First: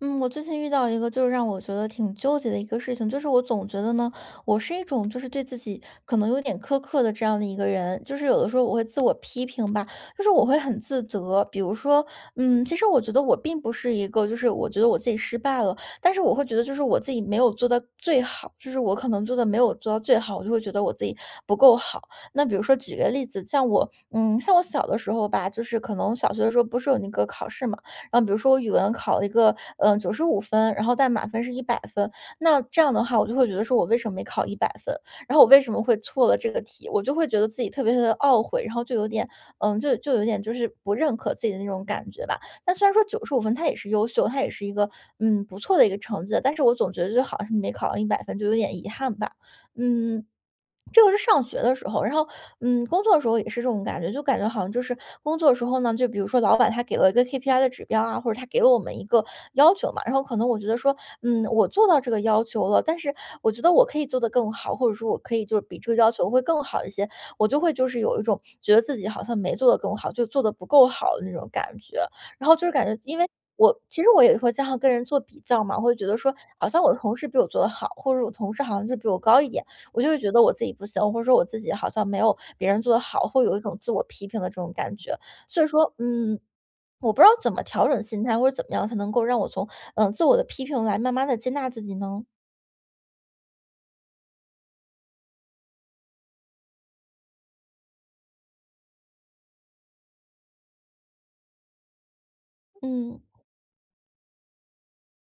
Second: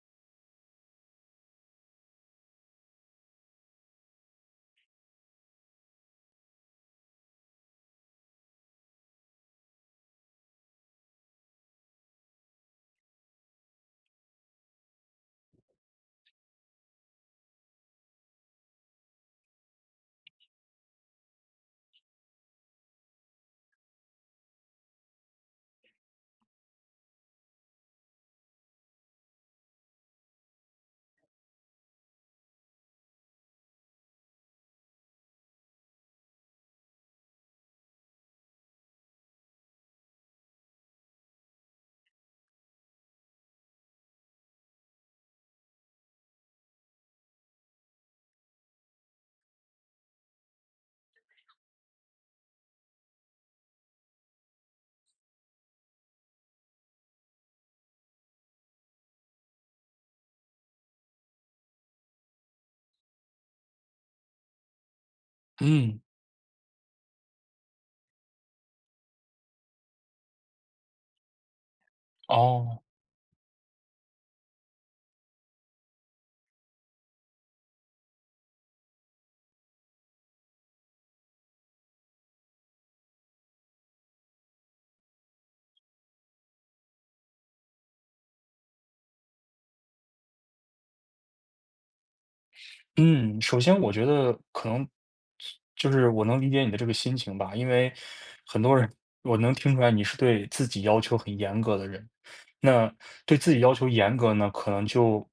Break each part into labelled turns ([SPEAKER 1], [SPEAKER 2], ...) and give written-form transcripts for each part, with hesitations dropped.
[SPEAKER 1] 嗯，我最近遇到一个就是让我觉得挺纠结的一个事情，就是我总觉得呢，我是一种就是对自己可能有点苛刻的这样的一个人，就是有的时候我会自我批评吧，就是我会很自责。比如说，其实我觉得我并不是一个，就是我觉得我自己失败了，但是我会觉得就是我自己没有做到最好，就是我可能做的没有做到最好，我就会觉得我自己不够好。那比如说举个例子，像我，像我小的时候吧，就是可能小学的时候不是有那个考试嘛。然后比如说我语文考了一个九十五分，然后但满分是一百分，那这样的话我就会觉得说我为什么没考一百分，然后我为什么会错了这个题，我就会觉得自己特别特别地懊悔，然后就有点，就有点就是不认可自己的那种感觉吧。但虽然说九十五分它也是优秀，它也是一个不错的一个成绩，但是我总觉得就好像是没考到1 0分，就有点遗憾吧。嗯。这个是上学的时候，然后，工作的时候也是这种感觉，就感觉好像就是工作的时候呢，就比如说老板他给了一个 KPI 的指标啊，或者他给了我们一个要求嘛，然后可能我觉得说，我做到这个要求了，但是我觉得我可以做得更好，或者说我可以就是比这个
[SPEAKER 2] 嗯，
[SPEAKER 1] 要求会更好一些，我就会就是有一种觉得自己好像没做得更好，就做得不够好的那种感觉，然后就是
[SPEAKER 2] 哦，
[SPEAKER 1] 感觉因为。我其实我也会经常跟人做比较嘛，我会觉得说，好像我的同事比我做得好，或者我同事好像是比我高一点。我就会觉得我自己不行，或者说我自己好像没有别人做的好，会有一种自我批评的这种感觉。所以说，我不知道怎么调整心态，或者怎么样才能够让我从自我的批评来慢慢的接纳自己呢？
[SPEAKER 2] 嗯，首先我觉得可能就是我能理解你的这个心情吧。因为很多人，我能听出来你是对自己要求很严格的人。那
[SPEAKER 1] 嗯
[SPEAKER 2] 对自己要求严格呢，可能就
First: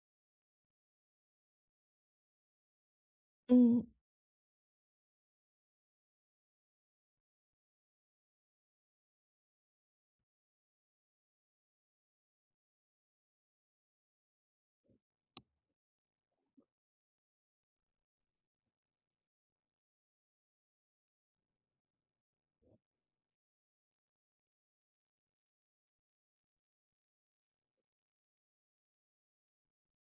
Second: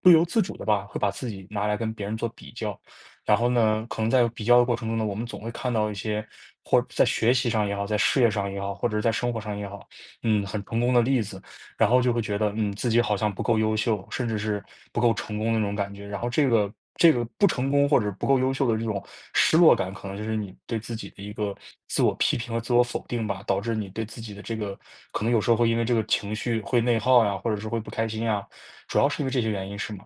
[SPEAKER 2] 不由自主的吧，会把自己拿来跟别人做比较。然后
[SPEAKER 1] 嗯，
[SPEAKER 2] 呢，可能在比较的过程中呢，我们总会看到一些或在学习上也好，在事业上也好，或者是在生活上也好，很成功的例子。然后就会觉得，自己好像不够优秀，甚至是不够成功的那种感觉。然后这个不成功或者不够优秀的这种失落感，可能就是你对自己的一个自我批评和自我否定吧，导致你对自己的这个可能有时候会因为这个情绪会内耗呀，或者是会不开心呀。主要是因为这些原因，是吗？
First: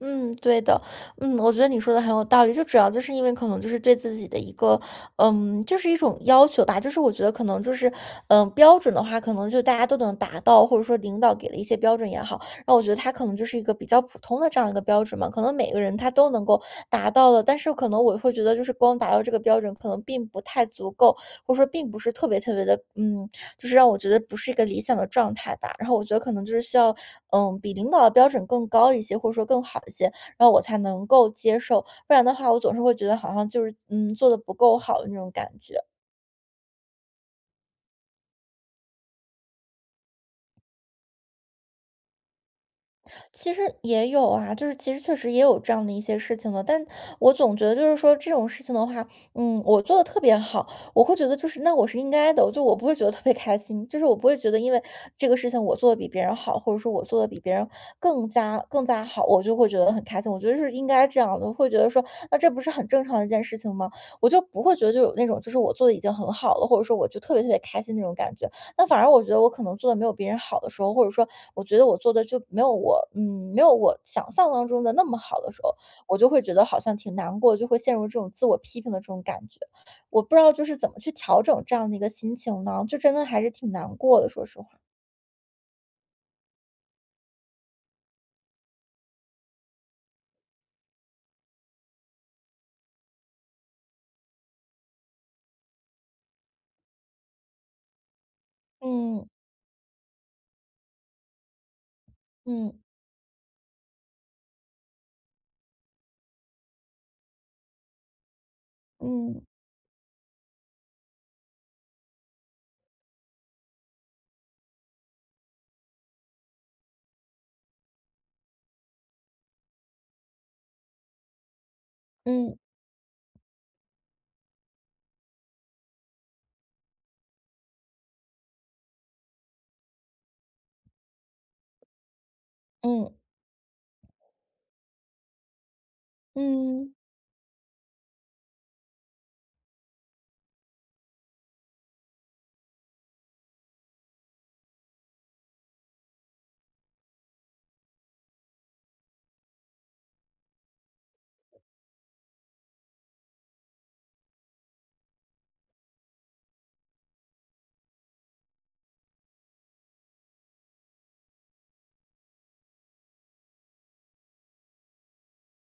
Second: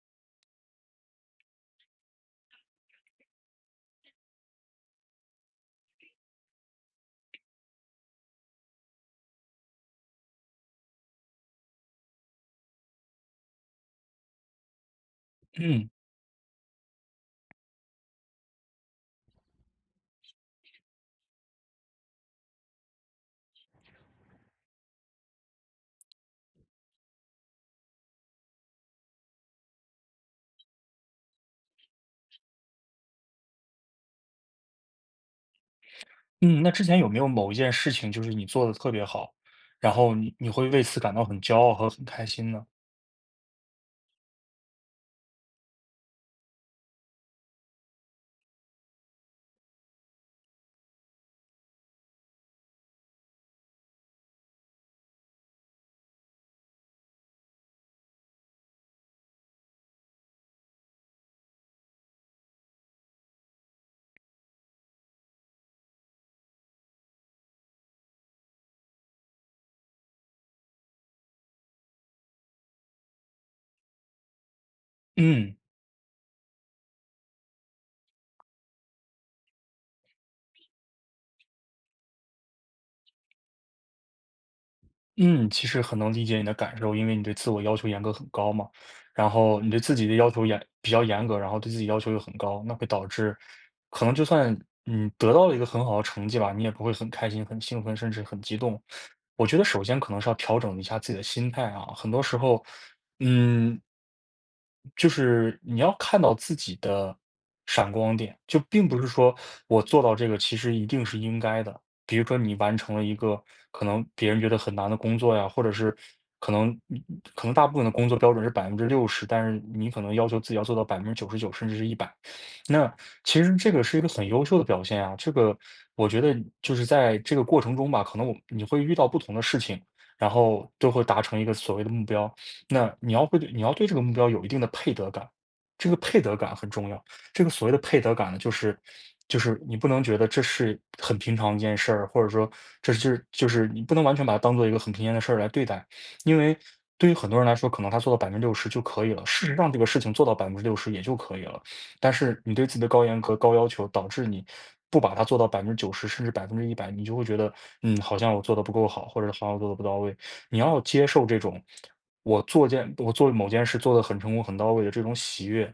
[SPEAKER 1] 嗯，对的，我觉得你说的很有道理，就主要就是因为可能就是对自己的一个，就是一种要求吧，就是我觉得可能就是，标准的话，可能就大家都能达到，或者说领导给了一些标准也好，然后我觉得他可能就是一个比较普通的这样一个标准嘛，可能每个
[SPEAKER 2] 嗯。
[SPEAKER 1] 人他都能够达到了，但是可能我会觉得就是光达到这个标准可能并不太足够，或者说并不是特别特别的，就是让我觉得不是一个理想的状态吧。然后我觉得可能就是需要，比领导的标准更高一些，或者说更好一些，然后我才能够接受。不然的话，我总是会觉得好像就是做的不够好的那种感觉。
[SPEAKER 2] 嗯，那之前有没有某一件事情，就是你做的特别好，然后你会为此感到很骄傲和很开心呢？
[SPEAKER 1] 其实也有啊，就是其实确实也有这样的一些事情的，但我总觉得就是说这种事情的话，我做的特别好，我会觉得就是那我是应该的，我就我不会觉得特别开心，就是我不会觉得因为这个事情我做的比别人好，或者说我做的比别人更加更加好，我就会觉得很开心。我觉得是应该这样的，我会觉得说那这不是很正常的一件事情吗？我就不会觉得就有那种就是我做的已经很好了，或者说我就特别特别开心那种感觉。那反而我觉得我可能做的没有别人好的时候，或者说我觉得我做的就没有我想象当中的那么好的
[SPEAKER 2] 嗯。
[SPEAKER 1] 时候，我就会觉得好像挺难过，就会陷入这种自我批评的这种感觉。我不知道就是怎么去调整这样的一个心情呢？就真的还是挺难过的，说实话。
[SPEAKER 2] 嗯，其实很能理解你的感受，因为你对自我要求严格很高嘛。然后你对自己的要求比较严格，然后对自己要求又很高，那会导致可能就算你得到了一个很好的成绩吧，你也不会很开心、很兴奋，甚至很激动。
[SPEAKER 1] 嗯，
[SPEAKER 2] 我觉得首先可能是要调整一下自己的心态啊。很多时候，
[SPEAKER 1] 嗯，
[SPEAKER 2] 嗯。就是你要看到自己的闪光点，就并不是说
[SPEAKER 1] 嗯，
[SPEAKER 2] 我做到这个其实一定是应该的。比如说你完成了一个可能别人觉得很难的工作呀，或者是可能可能大部分的工作标准是百分之六十，但是你可能要求自己要做到99%甚至是一百。
[SPEAKER 1] 嗯，
[SPEAKER 2] 那其实这个是一个很优秀的表现啊。这个我觉得就是在这个过程中吧，可能你会遇到不同的事情，然后都会达成一个所谓的目标。那
[SPEAKER 1] 嗯，
[SPEAKER 2] 你要对这个目标有一定的配得感，这个配得感很重
[SPEAKER 1] 嗯，
[SPEAKER 2] 要。这个所谓的配得感呢，就是你不能觉得这是很平常一件事儿，或者说这是就是你不能完全把它当做一个很平常的事儿来对待。因为对于很多人来说，可能他做到百分之六十就可以了。事实上，这个事情做到百分之六十也就可以了。但是你对自己的高严格、高要求，导致你不把它做到百分之九十甚至100%，你就会觉得，好像我做的不够好，或者好像我做的不到位。你要接受这种，我做某件事做的很成功、很到位的这种喜悦。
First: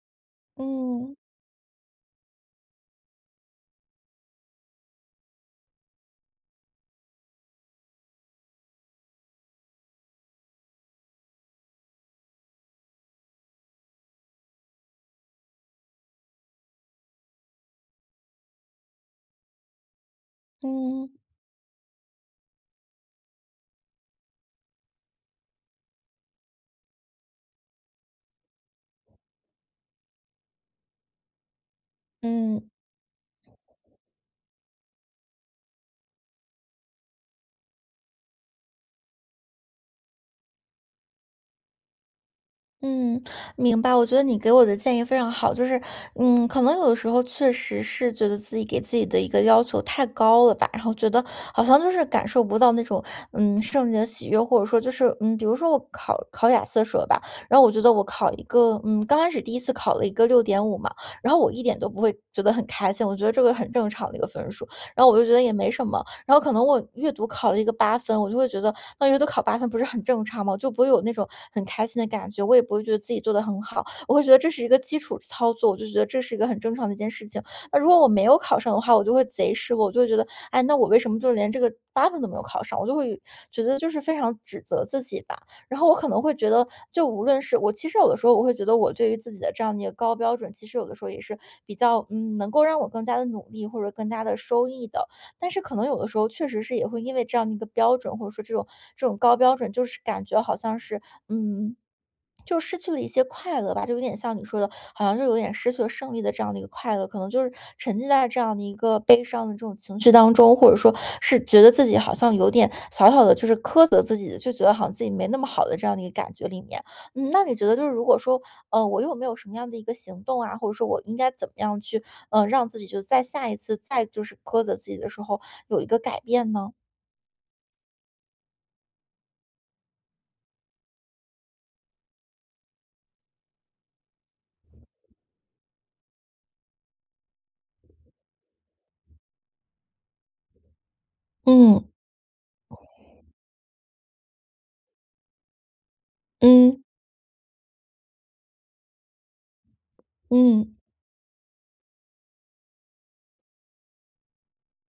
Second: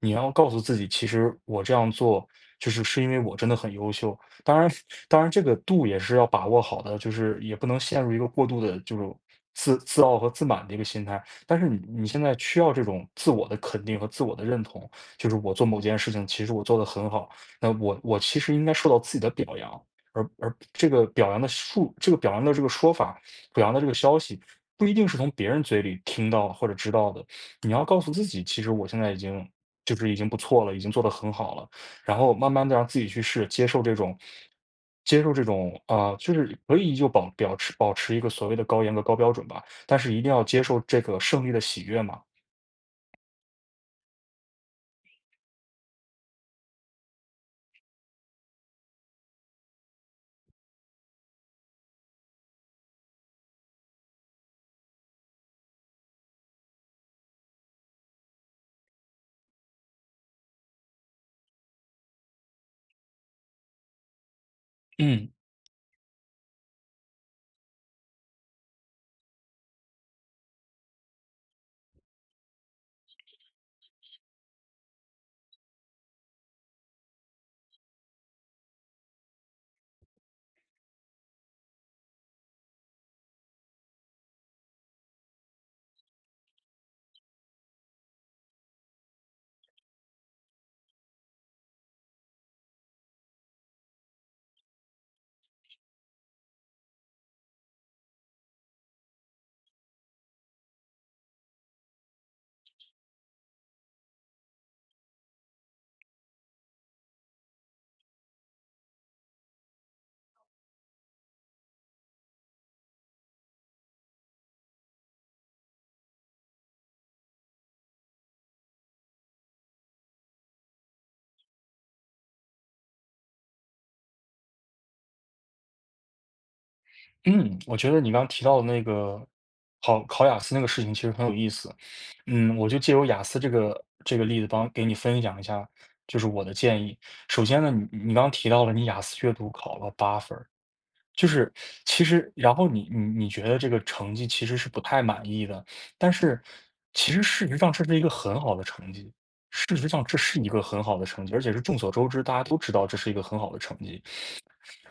[SPEAKER 2] 你要告诉自己，其
[SPEAKER 1] 嗯，
[SPEAKER 2] 实我这样做，就是是因为我真的很优秀。当然当然这个度也是要把握好的，就是也不能陷入一个过度的这种自傲和自满的一个心态。但是你现在需要这种自我的肯定和自我的认同。就是我做某件事情，其实我做得很好，那我其实应该受到自己的表扬。而这个
[SPEAKER 1] 嗯，
[SPEAKER 2] 表扬的数，这个表扬的这个说法，表扬的这个消息，不一定是从别人嘴里听到或者知道的。你要告诉自己，其实我现在已经已经不错了，已经做得很好了，然后慢
[SPEAKER 1] 嗯。
[SPEAKER 2] 慢的让自己去试，接受这种。接受这种啊、就是可以依旧保持一个所谓的高严格、高标准吧，但是一定要接受这个胜利的喜悦嘛。
[SPEAKER 1] 嗯，明白。我觉得你给我的建议非常好，就是，可能有的时候确实是觉得自己给自己的一个要求太高了吧，然后觉得好像就是感受不到那种，胜利的喜悦，或者说就是，比如说我考考雅思的时候吧，然后我觉得我考一个，刚开始第一次考了一个6.5嘛，然后我一点都不会觉得很开心，我觉得这个很正常的一个分数，然后我就
[SPEAKER 2] 嗯。
[SPEAKER 1] 觉得也没什么，然后可能我阅读考了一个八分，我就会觉得那阅读考八分不是很正常吗？我就不会有那种很开心的感觉，我也不会觉得自己做的很好，我会觉得这是一个基础操作，我就觉得这是一个很正常的一件事情。那如果我没有考上的话，我就会贼失落，我就会觉得，哎，那我为什么就连这个八分都没有考上？我就会觉得就是非常指责自己吧。然后我可能会觉得，就无论是我，其实有的时候我会觉得我对于自己的这样的一个高标准，其实有的时候也是比较能够让我更加的努力或者更加的收益的。但是可能有的时候确实是也会因为这样的一个标准，或者说这种高标准，就是感觉好像是，嗯，就失去了一些快乐吧，就有点像你说的，好像就有点失去了胜利的这样的一个快乐，可能就是沉浸在这样的一个悲伤的这种情绪当中，或者说是觉得自己好像有点小小的，就是苛责自己的，就觉得好像自己没那么好的这样的一个感觉里面。那你觉得就是如果说，我又没有什么样的一个行动啊，或者说我应该怎么样去让自己就在下一次再就是苛责自己的时候有一个改变呢？
[SPEAKER 2] 嗯，我觉得你刚刚提到的那个考雅思那个事情其实很有意思。嗯，我就借由雅思这个例子帮给你分享一下，就是我的建议。首先呢，你刚刚提到了你雅思阅读考了8分儿，就是
[SPEAKER 1] 嗯
[SPEAKER 2] 其实然后你觉得这个成绩其实是不太满意的。但是
[SPEAKER 1] 嗯
[SPEAKER 2] 其实事实上这是一个很好的成绩，事实上这是一个
[SPEAKER 1] 嗯
[SPEAKER 2] 很好的成绩，而且是众所周知，大家都知道这是一个很好的成绩。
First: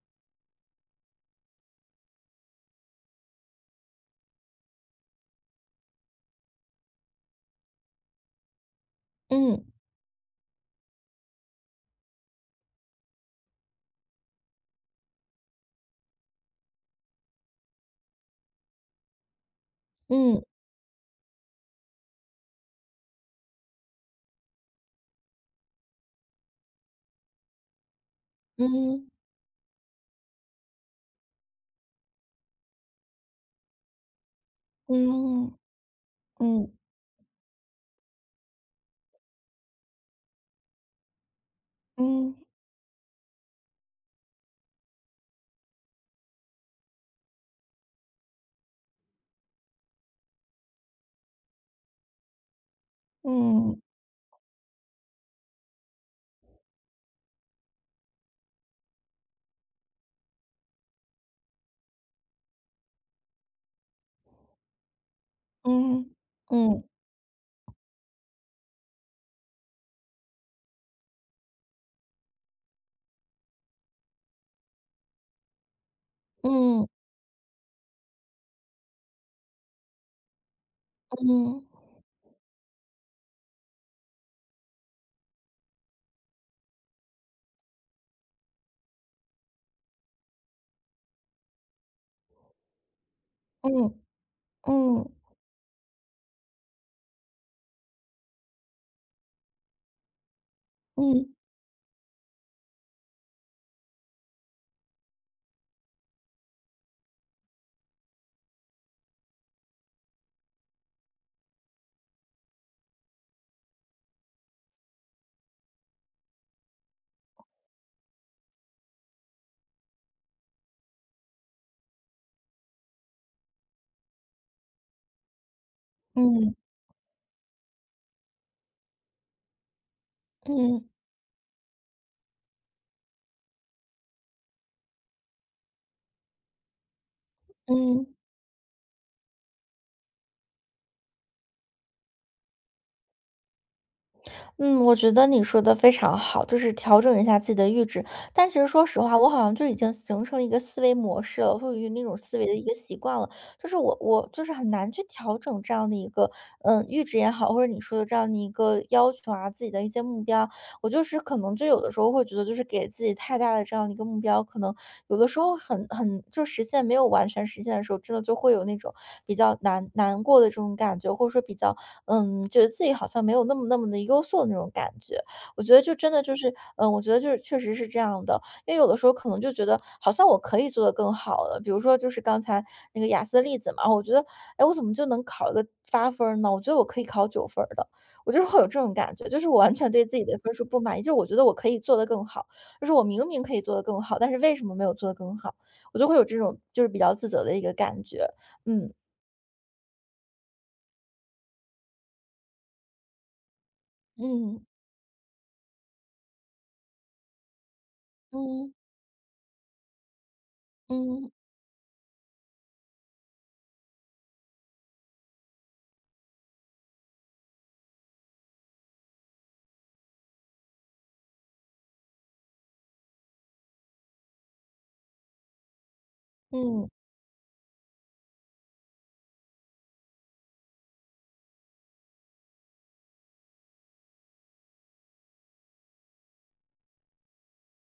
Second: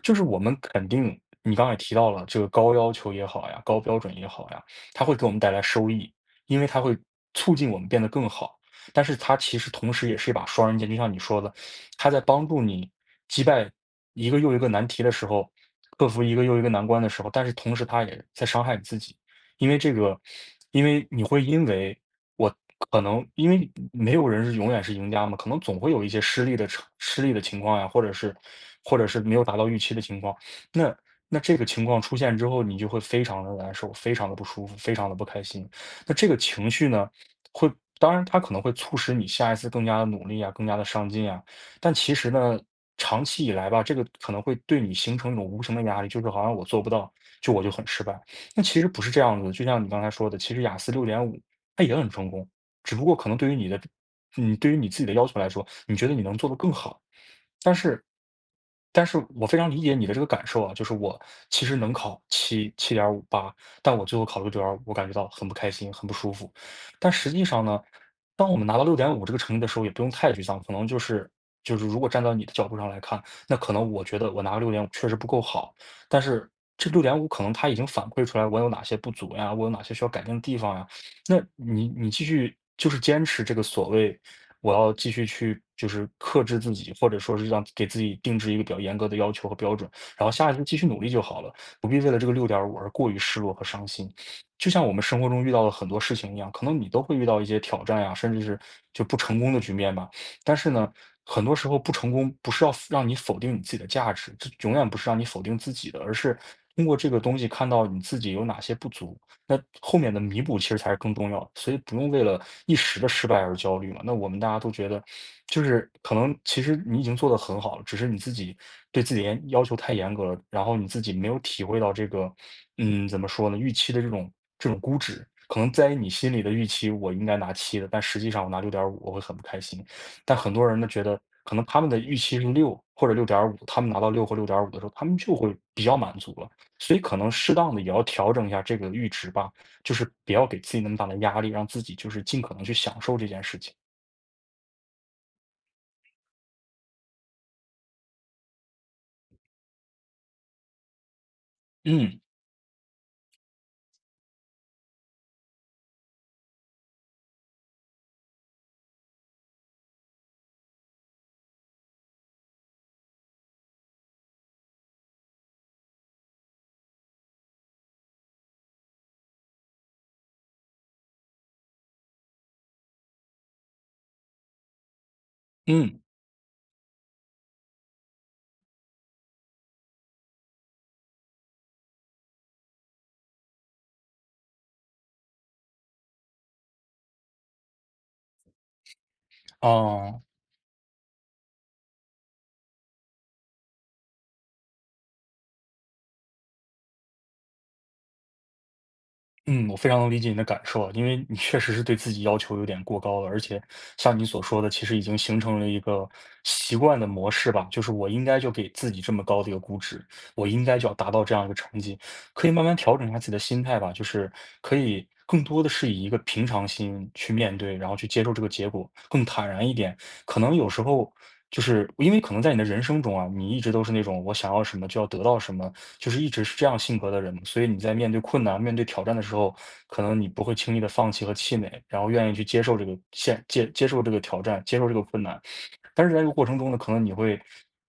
[SPEAKER 2] 就是我们肯定，你刚才也提到了这个高要求也好呀，高标准也好呀，它会给我们带来收益。因为它会促进我们变得更好。但是它其
[SPEAKER 1] 嗯
[SPEAKER 2] 实同时也是一把双刃剑，就像你说的，它在帮助你击败一个又一个难题的时候，克服一个又一个难关的时候，但是同时它也在伤害你自己。因为这个，
[SPEAKER 1] 嗯
[SPEAKER 2] 因为你会因为我可能因为没有人是永远是赢家嘛，可能总会有一些失利的情况呀，或者是或
[SPEAKER 1] 嗯
[SPEAKER 2] 者是没有达到预期的情况。那那这个情况出现之后，你就会非常的难受，非常的不舒服，非常的不开
[SPEAKER 1] 嗯
[SPEAKER 2] 心。那这个情
[SPEAKER 1] 嗯
[SPEAKER 2] 绪呢，会当然它可能会促使你下一次更加的努力啊，更加的上进啊。但其
[SPEAKER 1] 嗯
[SPEAKER 2] 实
[SPEAKER 1] 嗯
[SPEAKER 2] 呢，长期以来吧，这个可能会对你形成一种无形的压力，就是好像我做不到，就我就很失败。那其实不是这样子的，就像你刚才说的，其实雅思六点五它也很成功。只不过可能对于
[SPEAKER 1] 嗯
[SPEAKER 2] 你对于你自己的要求来说，你觉得你能做得更好。但是但是我非常理解你的这个感受啊，就是我其实能考7.58。但我最后考了6.5，我感觉到很不开心，很
[SPEAKER 1] 嗯
[SPEAKER 2] 不舒服。
[SPEAKER 1] 嗯
[SPEAKER 2] 但实际上呢，当我们拿到六点五这个成绩的时候，也不用太沮丧。可能就是如果站到你的角度上来看，那可能我觉得我拿个六点五确实不够好。但是
[SPEAKER 1] 嗯
[SPEAKER 2] 这六点五可能它已经反馈出来我有哪些不足呀，我有哪些需要改进的地方呀。那
[SPEAKER 1] 嗯
[SPEAKER 2] 你继续就是坚持这个所谓我要继续去就是克制自己，或者说是让给自己定制一个比较严格的要求和标准，然后下一次继续努力就好了。不必为了这个六点五而过于失落和伤
[SPEAKER 1] 嗯
[SPEAKER 2] 心。就像我们
[SPEAKER 1] 嗯
[SPEAKER 2] 生活中遇到了很多事情一样，可能你都会遇到一些挑战呀，甚至是就不成功的局面吧。但是呢，很多时候不成功不是要让你否定你自己的价值，这永远不是让你否定自己的，而是通过这个东西看到你自己有哪些不足。那后面的弥补其实才是更重要的。所以不用为了一时的失败而焦虑嘛。那我们大家都觉得，就是可能其实你已经做得很好了，只是你自己对自己要求太严格了，然后你自己没有体会到这个，怎么说呢，预期的这种估值。可能在你心里的
[SPEAKER 1] 嗯
[SPEAKER 2] 预期，我应该拿七的，但实际上我拿六点五，我会很不开心。但很多人
[SPEAKER 1] 嗯
[SPEAKER 2] 呢觉得，可能他们的预期是六或者六点五，他们拿到六或六点五的时候，他们就会比较满足了。所以可能适当的也要
[SPEAKER 1] 嗯。
[SPEAKER 2] 调整一下这个阈值吧，就是不要给自己那么大的压力，让自己就是尽可能去享受这件事情。
[SPEAKER 1] 嗯，我觉得你说的非常好，就是调整一下自己的阈值。但其实说实话，我好像就已经形成了一个思维模式了，或者那种
[SPEAKER 2] 嗯。
[SPEAKER 1] 思维的一个习惯了。就是我就是很难去调整这样的一个，阈值也好，或者你说的这样的一个要求啊，自己的一些目标，我就是可能就有的时候会觉得，就是给自己太大的这样的一个目标，可能有的时候很就实现没有完全实现的时候，真的就会有那种比较难过的这种感觉，或者说比较觉得自己好像没有那么那么的优秀的那种感觉。我觉得就
[SPEAKER 2] 嗯。
[SPEAKER 1] 真的就是，我觉得就是确实是这样的。因为有的时候可能就觉得好像我可以做得更好了，比如说就是刚才那个雅思的例子嘛，我觉得，哎，我怎么就能考一个8分儿呢？我觉得我可以考9分儿的，我就是会有这种感觉，就是我完全对自
[SPEAKER 2] 哦。
[SPEAKER 1] 己的分数不满意，就是我觉得我可以做得更好，就是我明明可以做得更好，但是为什么没有做得更好？我就会有这种就是比较自责的一个感觉，嗯。
[SPEAKER 2] 嗯，我非常能理解你的感受啊，因为你确实是对自己要求有点过高了。而且像你所说
[SPEAKER 1] 嗯，
[SPEAKER 2] 的，其实已经形成了一个习惯的模式吧，就是我应该就给
[SPEAKER 1] 嗯，
[SPEAKER 2] 自己这么高的一个估值，我应该就要达到
[SPEAKER 1] 嗯，
[SPEAKER 2] 这样一个成绩。可以慢慢调整一下自己的心态吧，就是可以更多的是以一个平常心去面对，然后去接受这个结果，更坦然一点。可能有时候就是因为可能在你的人生中啊，你一直都是那种我想要什么就要得到什么，就是一直是这样
[SPEAKER 1] 嗯。
[SPEAKER 2] 性格的人嘛。所以你在面对困难、面对挑战的时候，可能你不会轻易的放弃和气馁，然后愿意去接受这个接受这个挑战，接受这个困难。但是在这个过程中呢，可能你会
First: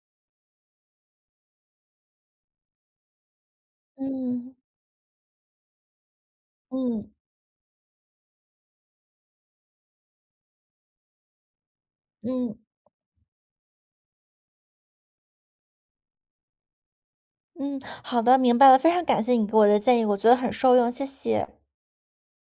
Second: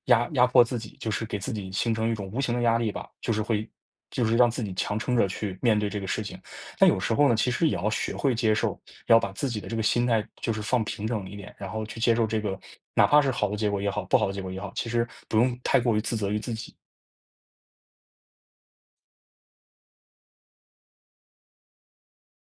[SPEAKER 2] 压迫自己，就是给自己形成一种无形的压力吧，就是会就是让
[SPEAKER 1] 嗯，
[SPEAKER 2] 自己强撑着去面对这个事情。但有
[SPEAKER 1] 嗯，
[SPEAKER 2] 时候呢，其实也要学会接受，要把自己的这个心态就是放平整一点，然后去接受这
[SPEAKER 1] 嗯，
[SPEAKER 2] 个，哪怕是好的结果也好，不好的结果也好，其实不用太过于自责于自己。
[SPEAKER 1] 嗯，好的，明白了，非常感谢你给我的建议，我觉得很受用，谢谢。